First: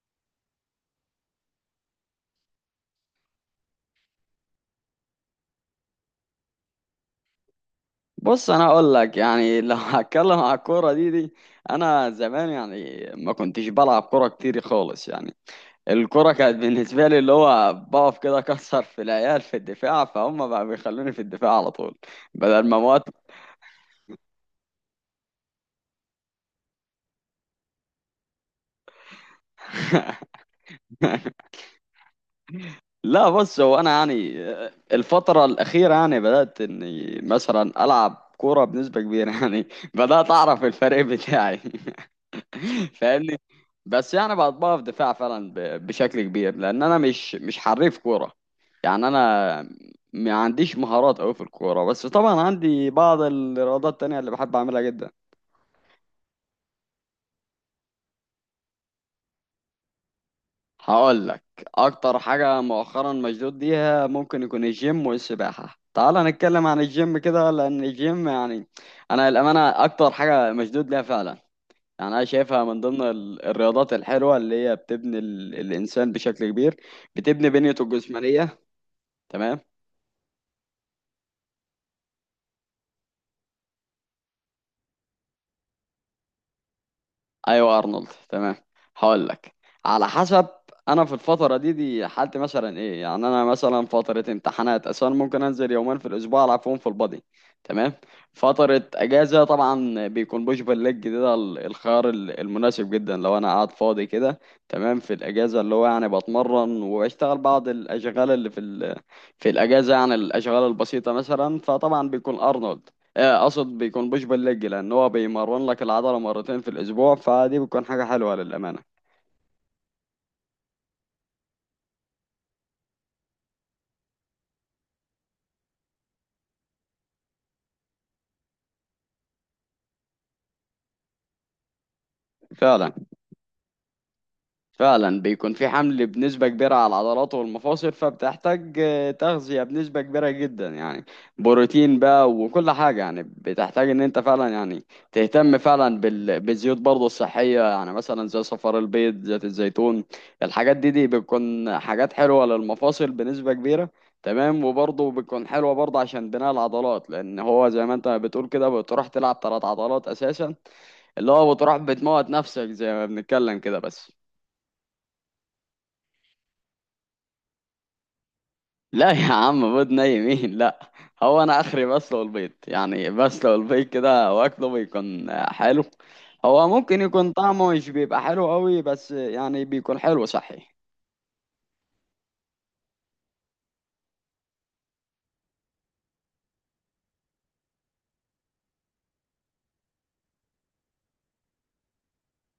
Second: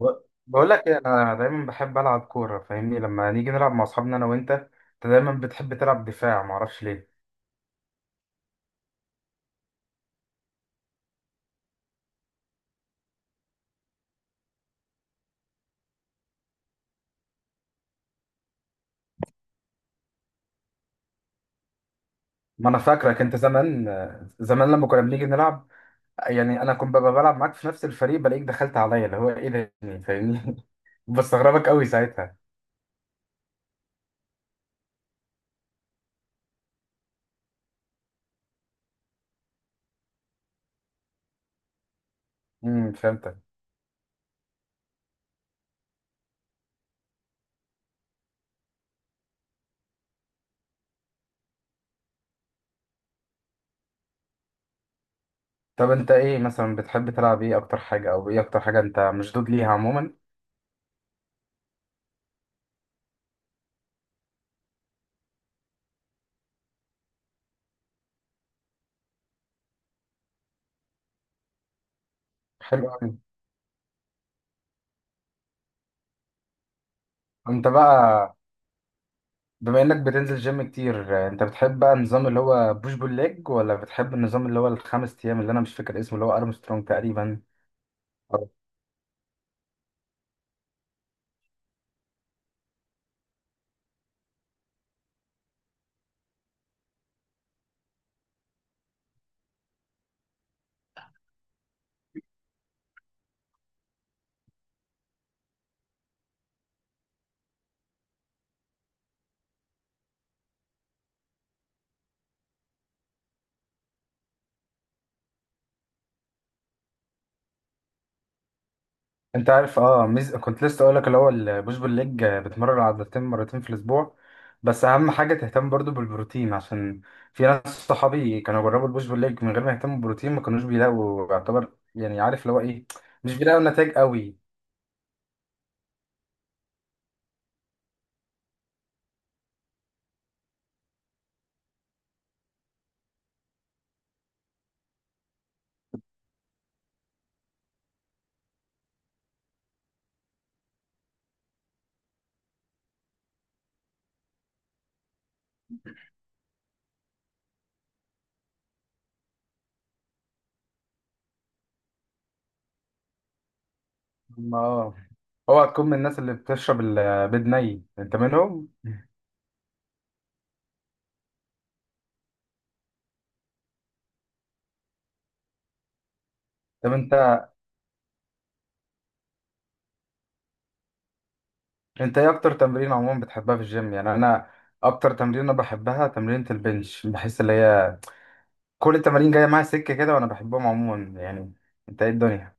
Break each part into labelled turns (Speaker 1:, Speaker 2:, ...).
Speaker 1: ب- بقول لك ايه، انا دايما بحب العب كوره. فاهمني لما نيجي نلعب مع اصحابنا انا وانت، انت دايما بتحب تلعب دفاع، ما اعرفش ليه.
Speaker 2: بص انا اقول لك يعني لو هتكلم على الكوره دي. انا زمان يعني ما كنتش بلعب كوره كتير خالص يعني الكوره كانت بالنسبه لي اللي هو بقف كده اكسر في العيال في الدفاع، فهم بقى بيخلوني في الدفاع على طول بدل
Speaker 1: ما انا
Speaker 2: ما موت.
Speaker 1: فاكرك انت زمان، زمان لما كنا بنيجي نلعب، يعني انا كنت ببقى بلعب معاك في نفس الفريق، بلاقيك دخلت عليا اللي هو ايه ده يعني، فاهمني؟ بستغربك قوي ساعتها.
Speaker 2: لا بص، هو انا يعني الفتره الاخيره يعني بدات اني مثلا العب كوره بنسبه كبيره يعني بدات اعرف الفريق بتاعي
Speaker 1: فهمتك.
Speaker 2: فاهمني؟ بس يعني بطبقها في دفاع فعلا بشكل كبير لان انا مش حريف كوره. يعني انا ما عنديش مهارات قوي في الكوره، بس طبعا عندي بعض الرياضات التانية اللي بحب اعملها جدا.
Speaker 1: طب انت ايه مثلا بتحب تلعب؟ ايه اكتر حاجه او ايه اكتر حاجه انت مشدود ليها عموما؟
Speaker 2: هقول لك، اكتر حاجه مؤخرا مشدود ليها ممكن يكون الجيم والسباحه. تعال نتكلم عن الجيم كده، لان الجيم يعني انا الامانه اكتر حاجه مشدود ليها فعلا. يعني أنا شايفها من
Speaker 1: حلو
Speaker 2: ضمن
Speaker 1: قوي.
Speaker 2: الرياضات الحلوة اللي هي بتبني الإنسان بشكل كبير، بتبني
Speaker 1: انت
Speaker 2: بنيته
Speaker 1: بقى،
Speaker 2: الجسمانية. تمام،
Speaker 1: بما انك بتنزل جيم كتير آه، انت بتحب بقى النظام اللي هو بوش بول ليج، ولا بتحب النظام اللي هو الخمس ايام اللي انا مش فاكر اسمه، اللي هو ارمسترونج تقريبا؟
Speaker 2: ايوه ارنولد
Speaker 1: أه.
Speaker 2: تمام. هقول لك، على حسب. انا في الفتره دي حالتي مثلا ايه؟ يعني انا مثلا فتره امتحانات اصلا ممكن انزل يومين في الاسبوع العب فيهم في البادي. تمام. فتره اجازه طبعا بيكون بوش بول ليج ده الخيار المناسب جدا لو انا قاعد فاضي كده. تمام، في الاجازه اللي هو يعني بتمرن وبشتغل بعض الاشغال اللي في ال... في الاجازه يعني الاشغال البسيطه مثلا. فطبعا بيكون ارنولد، اقصد بيكون بوش بول ليج لان هو بيمرن لك العضله مرتين في الاسبوع، فدي بتكون حاجه حلوه للامانه.
Speaker 1: انت عارف ميز... كنت لسه اقول لك اللي هو البوش بول ليج آه، بتمرن عضلتين مرتين في الاسبوع، بس اهم حاجه تهتم برضو بالبروتين، عشان في ناس صحابي كانوا جربوا البوش بول ليج من غير ما يهتموا بالبروتين، ما كانوش بيلاقوا يعتبر، يعني عارف اللي هو ايه،
Speaker 2: فعلا.
Speaker 1: مش بيلاقوا نتائج قوي.
Speaker 2: فعلا بيكون في حمل بنسبة كبيرة على العضلات والمفاصل، فبتحتاج تغذية بنسبة كبيرة جدا يعني. بروتين بقى وكل حاجة، يعني بتحتاج ان انت فعلا يعني تهتم فعلا بالزيوت برضه الصحية، يعني مثلا زي صفار البيض، زيت الزيتون. الحاجات دي بتكون حاجات حلوة للمفاصل بنسبة كبيرة. تمام، وبرضه بتكون حلوة برضه عشان بناء العضلات، لأن هو زي ما انت بتقول كده بتروح تلعب تلات عضلات أساسا، اللي هو بتروح بتموت نفسك زي ما بنتكلم كده بس.
Speaker 1: ما اه اوعى تكون من الناس اللي بتشرب البيض ني، انت منهم؟
Speaker 2: لا يا عم، بيض ني مين؟ لا. هو انا اخري بسلق البيض، يعني بسلق البيض كده واكله بيكون حلو. هو
Speaker 1: طب
Speaker 2: ممكن يكون
Speaker 1: انت،
Speaker 2: طعمه مش بيبقى حلو قوي، بس يعني بيكون حلو صحي.
Speaker 1: انت ايه اكتر تمرين عموما بتحبها في الجيم؟ يعني انا اكتر تمرين انا بحبها تمرينة البنش، بحس اللي هي كل التمارين جايه معايا سكه كده، وانا بحبهم عموما يعني. انت ايه الدنيا؟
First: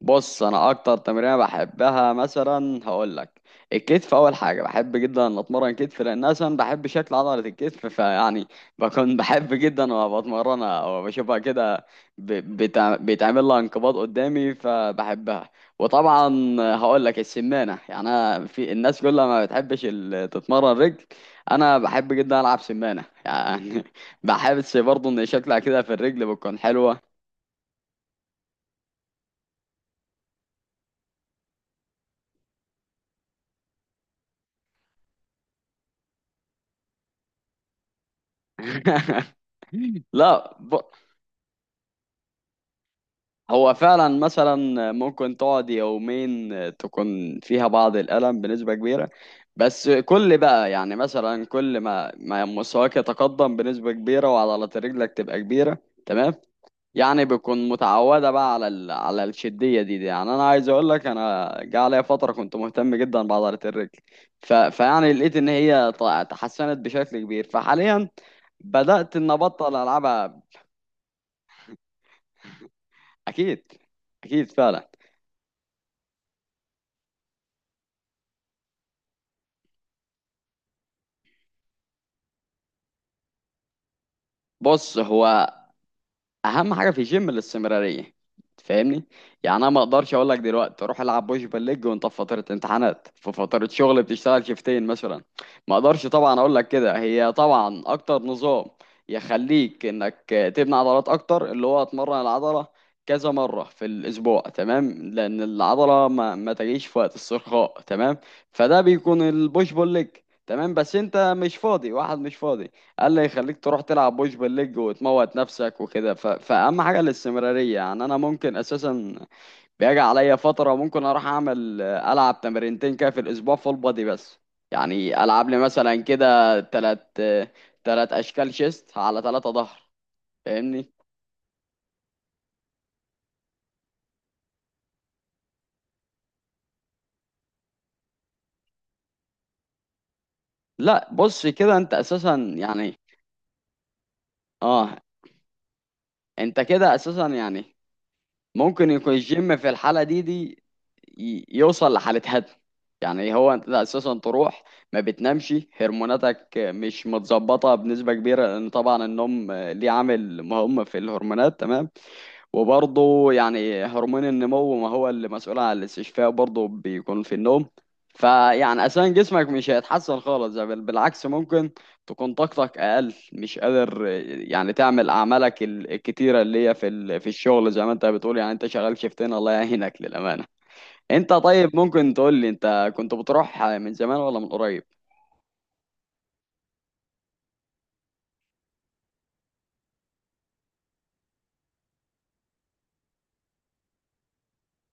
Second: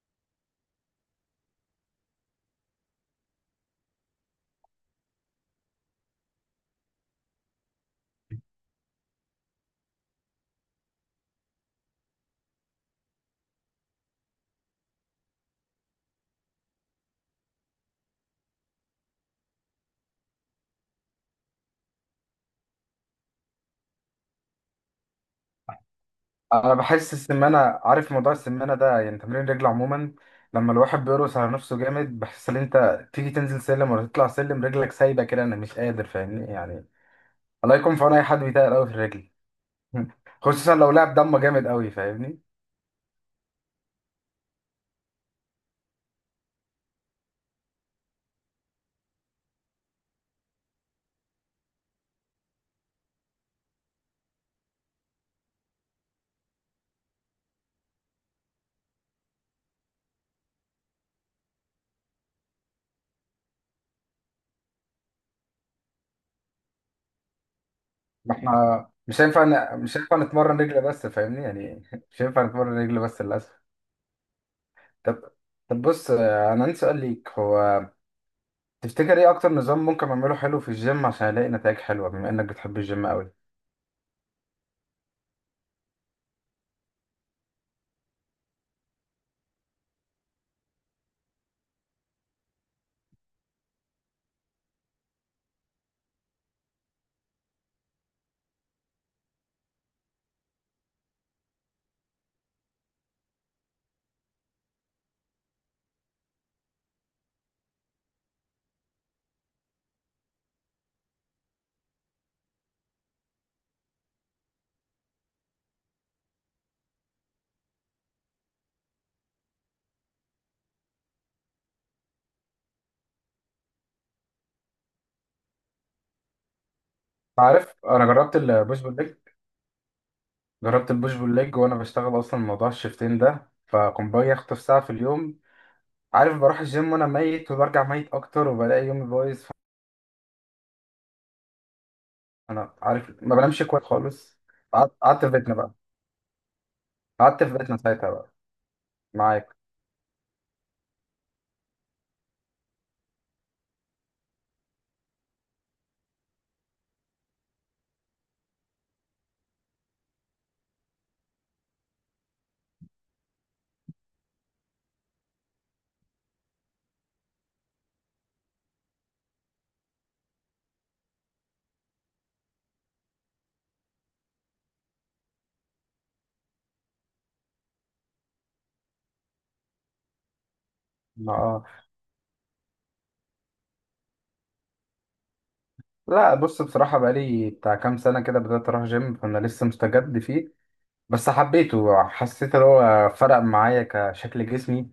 Speaker 2: بص، انا اكتر تمرينه بحبها مثلا هقول لك، الكتف. اول حاجه بحب جدا ان اتمرن كتف لان اصلا بحب شكل عضله الكتف، فيعني بكون بحب جدا وأنا بتمرنها وبشوفها كده بيتعمل لها انقباض قدامي فبحبها. وطبعا هقول لك السمانه، يعني انا في الناس كلها ما بتحبش تتمرن رجل، انا بحب جدا العب سمانه يعني بحس برضه ان شكلها كده في الرجل بتكون
Speaker 1: انا
Speaker 2: حلوه.
Speaker 1: بحس السمانه، عارف موضوع السمانه ده، يعني تمرين رجل عموما لما الواحد بيرقص على نفسه جامد، بحس ان انت تيجي تنزل سلم ولا تطلع سلم رجلك سايبه كده، انا مش قادر فاهمني يعني. الله يكون في عون اي حد بيتقل قوي في الرجل.
Speaker 2: لا،
Speaker 1: خصوصا لو لعب دم جامد قوي، فاهمني؟
Speaker 2: هو فعلا مثلا ممكن تقعد يومين تكون فيها بعض الألم بنسبة كبيرة، بس كل بقى يعني مثلا كل ما مستواك يتقدم بنسبة كبيرة وعضلات رجلك تبقى كبيرة. تمام، يعني بتكون متعودة بقى على ال... على الشدية دي. يعني أنا عايز أقول لك، أنا جه عليا فترة كنت مهتم جدا بعضلة الرجل، ف... فيعني لقيت إن هي تحسنت بشكل كبير، فحاليا
Speaker 1: ما احنا
Speaker 2: بدأت
Speaker 1: مش
Speaker 2: إن
Speaker 1: هينفع
Speaker 2: أبطل
Speaker 1: ن... مش هينفع
Speaker 2: ألعبها.
Speaker 1: نتمرن رجل بس فاهمني يعني. مش هينفع نتمرن رجل بس للأسف.
Speaker 2: أكيد، أكيد فعلا.
Speaker 1: طب، طب بص آه، أنا عندي سؤال ليك، هو تفتكر إيه أكتر نظام ممكن أعمله حلو في الجيم عشان ألاقي نتائج حلوة، بما إنك بتحب الجيم أوي؟
Speaker 2: بص، هو اهم حاجه في الجيم الاستمراريه، تفهمني؟ يعني انا ما اقدرش اقول لك دلوقتي روح العب بوش بالليج وانت في فتره امتحانات، في فتره شغل بتشتغل شيفتين مثلا. ما اقدرش طبعا اقول لك كده. هي طبعا اكتر نظام يخليك انك تبني عضلات اكتر اللي هو اتمرن العضله كذا مره في الاسبوع، تمام، لان العضله ما تجيش في وقت الصرخاء. تمام، فده بيكون البوش بول ليج. تمام، بس انت مش فاضي، واحد مش فاضي قال لي يخليك تروح تلعب بوش بالليج وتموت نفسك وكده. ف... فأهم حاجة الاستمرارية. يعني أنا ممكن أساسا بيجي عليا فترة ممكن أروح أعمل ألعب تمرينتين كده في الأسبوع فول بادي بس، يعني ألعب لي مثلا كده
Speaker 1: عارف أنا
Speaker 2: تلات
Speaker 1: جربت
Speaker 2: أشكال
Speaker 1: البوش بول
Speaker 2: شيست
Speaker 1: ليج،
Speaker 2: على تلاتة ظهر. فاهمني؟
Speaker 1: جربت البوش بول ليج وأنا بشتغل أصلا موضوع الشيفتين ده، فكنت باجي أخطف ساعة في اليوم. عارف، بروح الجيم وأنا ميت وبرجع ميت أكتر، وبلاقي يومي بايظ.
Speaker 2: لا، بص كده أنت أساسا
Speaker 1: أنا
Speaker 2: يعني.
Speaker 1: عارف ما بنامش كويس خالص. قعدت
Speaker 2: أه.
Speaker 1: قعدت في بيتنا بقى،
Speaker 2: أنت كده أساسا
Speaker 1: قعدت في
Speaker 2: يعني
Speaker 1: بيتنا ساعتها بقى.
Speaker 2: ممكن يكون
Speaker 1: معاك.
Speaker 2: الجيم في الحالة دي يوصل لحالة هدم. يعني إيه، هو انت اساسا تروح ما بتنامش، هرموناتك مش متظبطة بنسبة كبيرة لان طبعا النوم ليه عامل مهم في الهرمونات، تمام. وبرضه يعني هرمون النمو ما هو اللي مسؤول عن الاستشفاء، برضه بيكون في النوم. فيعني أساسا جسمك مش هيتحسن خالص، ده بل بالعكس ممكن تكون طاقتك أقل، مش قادر يعني تعمل أعمالك الكتيرة اللي هي في ال- في الشغل زي ما أنت بتقول. يعني أنت شغال شيفتين، الله يعينك للأمانة. أنت
Speaker 1: ما اه
Speaker 2: طيب ممكن تقول لي أنت كنت بتروح من زمان ولا من قريب؟
Speaker 1: لا بص، بصراحة بقالي بتاع كام سنة كده بدأت أروح جيم، فأنا لسه مستجد فيه. بس حبيته، حسيت إن هو فرق معايا كشكل جسمي.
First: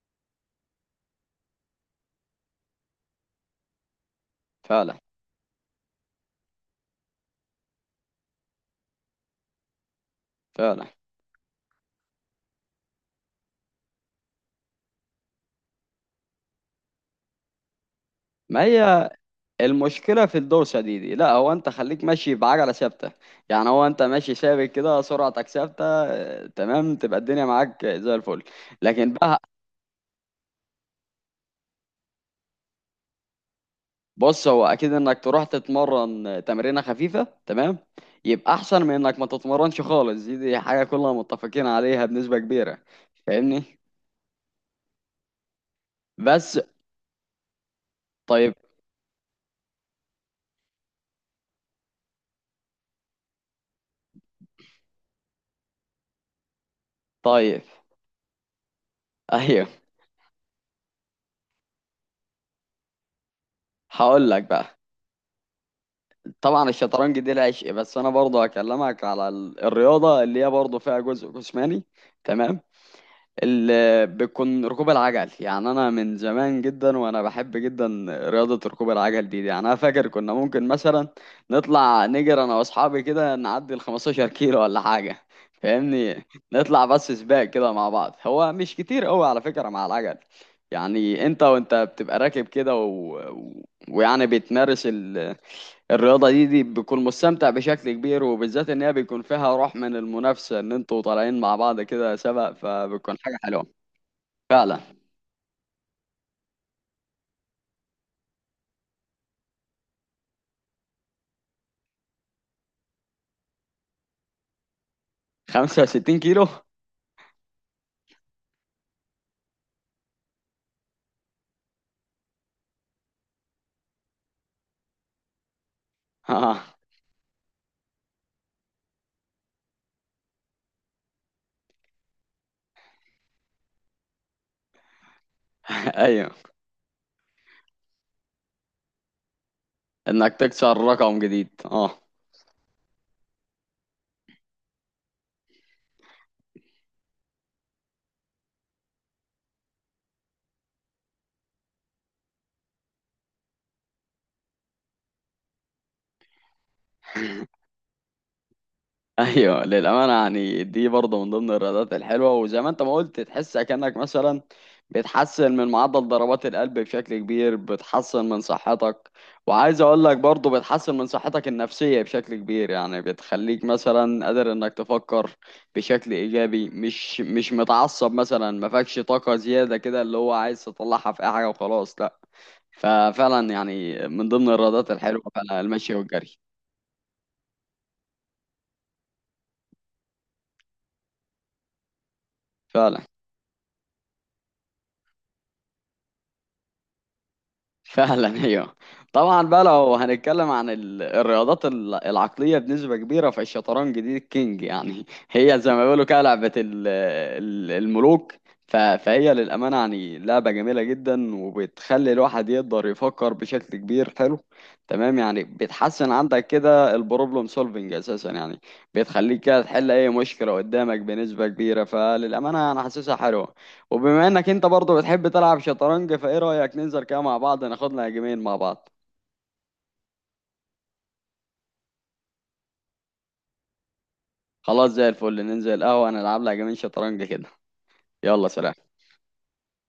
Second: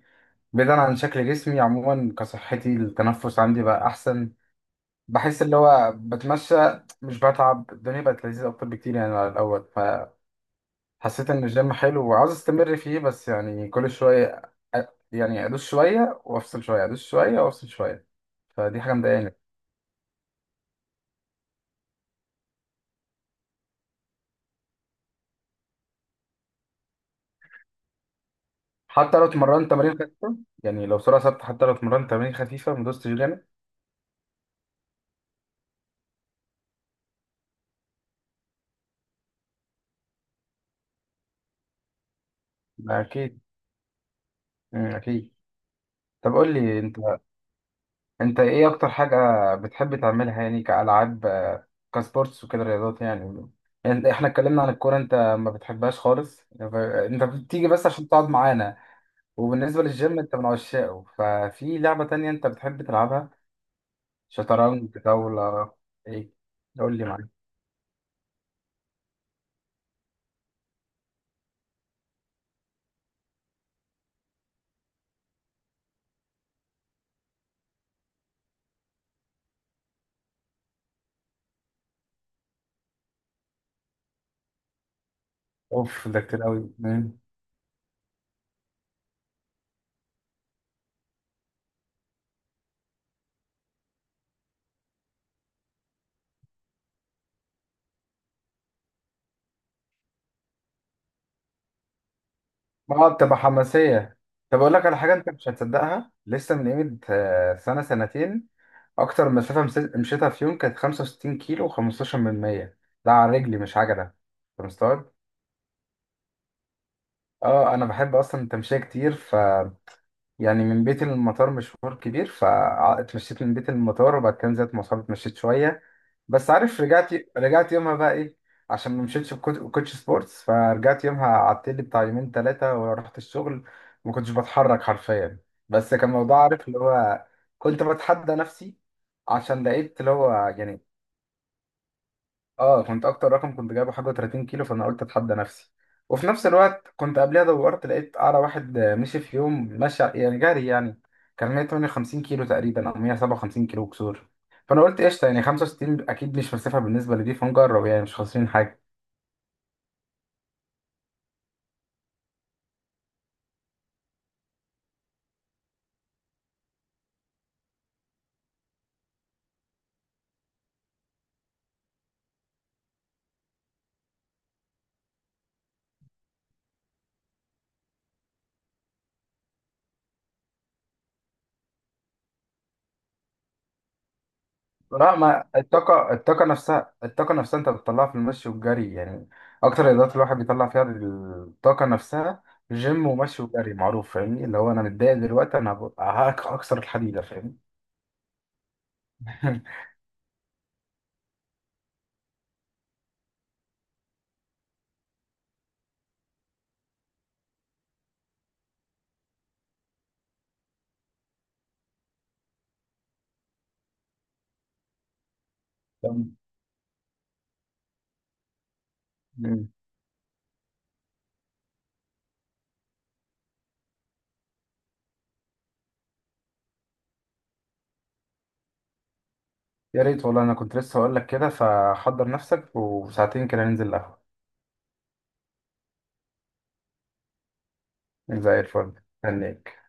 Speaker 1: بعيدا عن شكل جسمي عموما، كصحتي التنفس عندي بقى أحسن.
Speaker 2: فعلا.
Speaker 1: بحس اللي هو بتمشى مش بتعب، الدنيا بقت لذيذة أكتر بكتير يعني على الأول.
Speaker 2: فعلا.
Speaker 1: فحسيت إن الجيم حلو وعاوز أستمر فيه، بس يعني كل شوية أ- يعني أدوس شوية وأفصل شوية، أدوس شوية وأفصل شوية.
Speaker 2: ما
Speaker 1: فدي حاجة
Speaker 2: هي
Speaker 1: مضايقاني.
Speaker 2: المشكلة في الدوسة دي. لا هو انت خليك ماشي بعجلة ثابتة، يعني هو انت ماشي ثابت كده، سرعتك ثابتة، تمام، تبقى الدنيا معاك زي الفل. لكن
Speaker 1: حتى لو
Speaker 2: بقى،
Speaker 1: اتمرنت تمارين خفيفة، يعني لو سرعة ثابتة حتى لو اتمرنت تمارين خفيفة ما دوستش جامد.
Speaker 2: بص هو اكيد انك تروح تتمرن تمرينة خفيفة، تمام، يبقى احسن من انك ما تتمرنش خالص، دي حاجة كلنا متفقين عليها بنسبة كبيرة.
Speaker 1: ده أكيد.
Speaker 2: فاهمني؟
Speaker 1: مم، أكيد. طب قول
Speaker 2: بس.
Speaker 1: لي أنت، أنت
Speaker 2: طيب.
Speaker 1: إيه أكتر حاجة بتحب تعملها، يعني كألعاب آه، كسبورتس وكده، رياضات يعني؟ يعني إحنا اتكلمنا عن الكورة أنت ما بتحبهاش خالص، ف- أنت
Speaker 2: طيب.
Speaker 1: بتيجي بس عشان تقعد معانا.
Speaker 2: ايوه.
Speaker 1: وبالنسبة للجيم أنت من عشاقه، ففي لعبة تانية أنت بتحب تلعبها؟
Speaker 2: هقول لك بقى،
Speaker 1: شطرنج، طاولة، إيه؟
Speaker 2: طبعا
Speaker 1: قول لي،
Speaker 2: الشطرنج
Speaker 1: معاك.
Speaker 2: دي العشق، بس انا برضه هكلمك على الرياضة اللي هي برضه فيها جزء جسماني، تمام، اللي بتكون ركوب العجل. يعني انا من زمان جدا وانا بحب جدا رياضة ركوب العجل دي. يعني انا فاكر كنا ممكن مثلا نطلع نجري انا واصحابي كده نعدي ال 15 كيلو ولا حاجة.
Speaker 1: أوف، ده
Speaker 2: فاهمني؟
Speaker 1: كتير أوي.
Speaker 2: نطلع بس سباق كده مع بعض. هو مش كتير قوي على فكرة مع العجل، يعني انت وانت بتبقى راكب كده و... و... ويعني بتمارس ال... الرياضة دي بتكون مستمتع بشكل كبير، وبالذات ان هي بيكون فيها روح من المنافسة ان انتوا طالعين مع بعض كده سبق،
Speaker 1: اه
Speaker 2: فبتكون
Speaker 1: بتبقى
Speaker 2: حاجة حلوة.
Speaker 1: حماسية. طب أقول
Speaker 2: فعلا،
Speaker 1: لك على حاجة أنت مش هتصدقها، لسه من قيمة آه، سنة سنتين أكتر مسافة مس- مشيتها في يوم كانت 65 كيلو و15 من 100. ده على رجلي مش عجلة، أنت مستوعب؟
Speaker 2: 65 كيلو؟
Speaker 1: اه أنا بحب أصلا التمشية كتير، يعني من بيتي للمطار مشوار كبير، فاتمشيت من بيتي للمطار، وبعد كده نزلت مواصلات اتمشيت شوية. بس
Speaker 2: آه.
Speaker 1: عارف، رجعت، رجعت يومها بقى ايه، عشان ما مشيتش بكوت- بكوتش سبورتس، فرجعت يومها قعدت لي بتاع يومين ثلاثة ورحت الشغل، ما كنتش بتحرك حرفيا. بس كان
Speaker 2: ايوه،
Speaker 1: موضوع، عارف اللي هو كنت بتحدى نفسي، عشان لقيت اللي هو
Speaker 2: انك تكسر
Speaker 1: يعني،
Speaker 2: رقم جديد، اه.
Speaker 1: اه كنت اكتر رقم كنت جايبه حاجه 30 كيلو، فانا قلت اتحدى نفسي. وفي نفس الوقت كنت قبلها دورت، لقيت اعلى واحد آه، مشي في يوم، مشى يعني جري يعني، كان 158 كيلو تقريبا او 157 كيلو كسور. فانا قلت قشطه، يعني 65 اكيد مش مسافه بالنسبه لدي، فنجرب يعني مش خاسرين حاجه.
Speaker 2: ايوه للامانه، يعني دي برضه من ضمن الرياضات الحلوه، وزي ما انت ما قلت تحس كانك مثلا بتحسن من معدل ضربات القلب بشكل كبير، بتحسن من صحتك. وعايز اقول لك برضه بتحسن من صحتك النفسيه بشكل كبير، يعني بتخليك مثلا قادر انك تفكر بشكل ايجابي، مش متعصب مثلا، ما فيكش طاقه زياده كده اللي هو عايز تطلعها في اي حاجه وخلاص، لا. ففعلا يعني من ضمن الرياضات
Speaker 1: بالظبط. لا
Speaker 2: الحلوة
Speaker 1: ما
Speaker 2: فعلا المشي
Speaker 1: الطاقه،
Speaker 2: والجري.
Speaker 1: الطاقه نفسها، الطاقه نفسها انت بتطلعها في المشي والجري يعني، اكتر الرياضات الواحد بيطلع فيها الطاقه نفسها
Speaker 2: فعلا.
Speaker 1: جيم ومشي وجري، معروف. فاهمني اللي هو انا متضايق دلوقتي، انا هبقى هكسر الحديده، فاهمني؟
Speaker 2: فعلا ايوه. طبعا بقى لو هنتكلم عن الرياضات العقليه بنسبه كبيره، فالشطرنج دي الكينج يعني هي زي ما بيقولوا كده لعبه الملوك. فهي للامانه يعني لعبه جميله جدا، وبتخلي الواحد يقدر يفكر بشكل كبير حلو، تمام. يعني بتحسن
Speaker 1: تمام.
Speaker 2: عندك كده البروبلم سولفنج اساسا يعني، بتخليك كده
Speaker 1: مم.
Speaker 2: تحل اي مشكله قدامك بنسبه كبيره، فللامانه انا حاسسها حلوه. وبما انك انت برضه بتحب تلعب شطرنج، فايه رأيك ننزل كده مع بعض ناخد لنا جيمين مع بعض؟
Speaker 1: يا ريت والله، انا كنت لسه هقول لك كده، فحضر نفسك وساعتين كده ننزل القهوة.
Speaker 2: خلاص، زي الفل. ننزل القهوة نلعب لها جيمين شطرنج كده. يلا
Speaker 1: زي
Speaker 2: سلام.
Speaker 1: الفل. هنيك.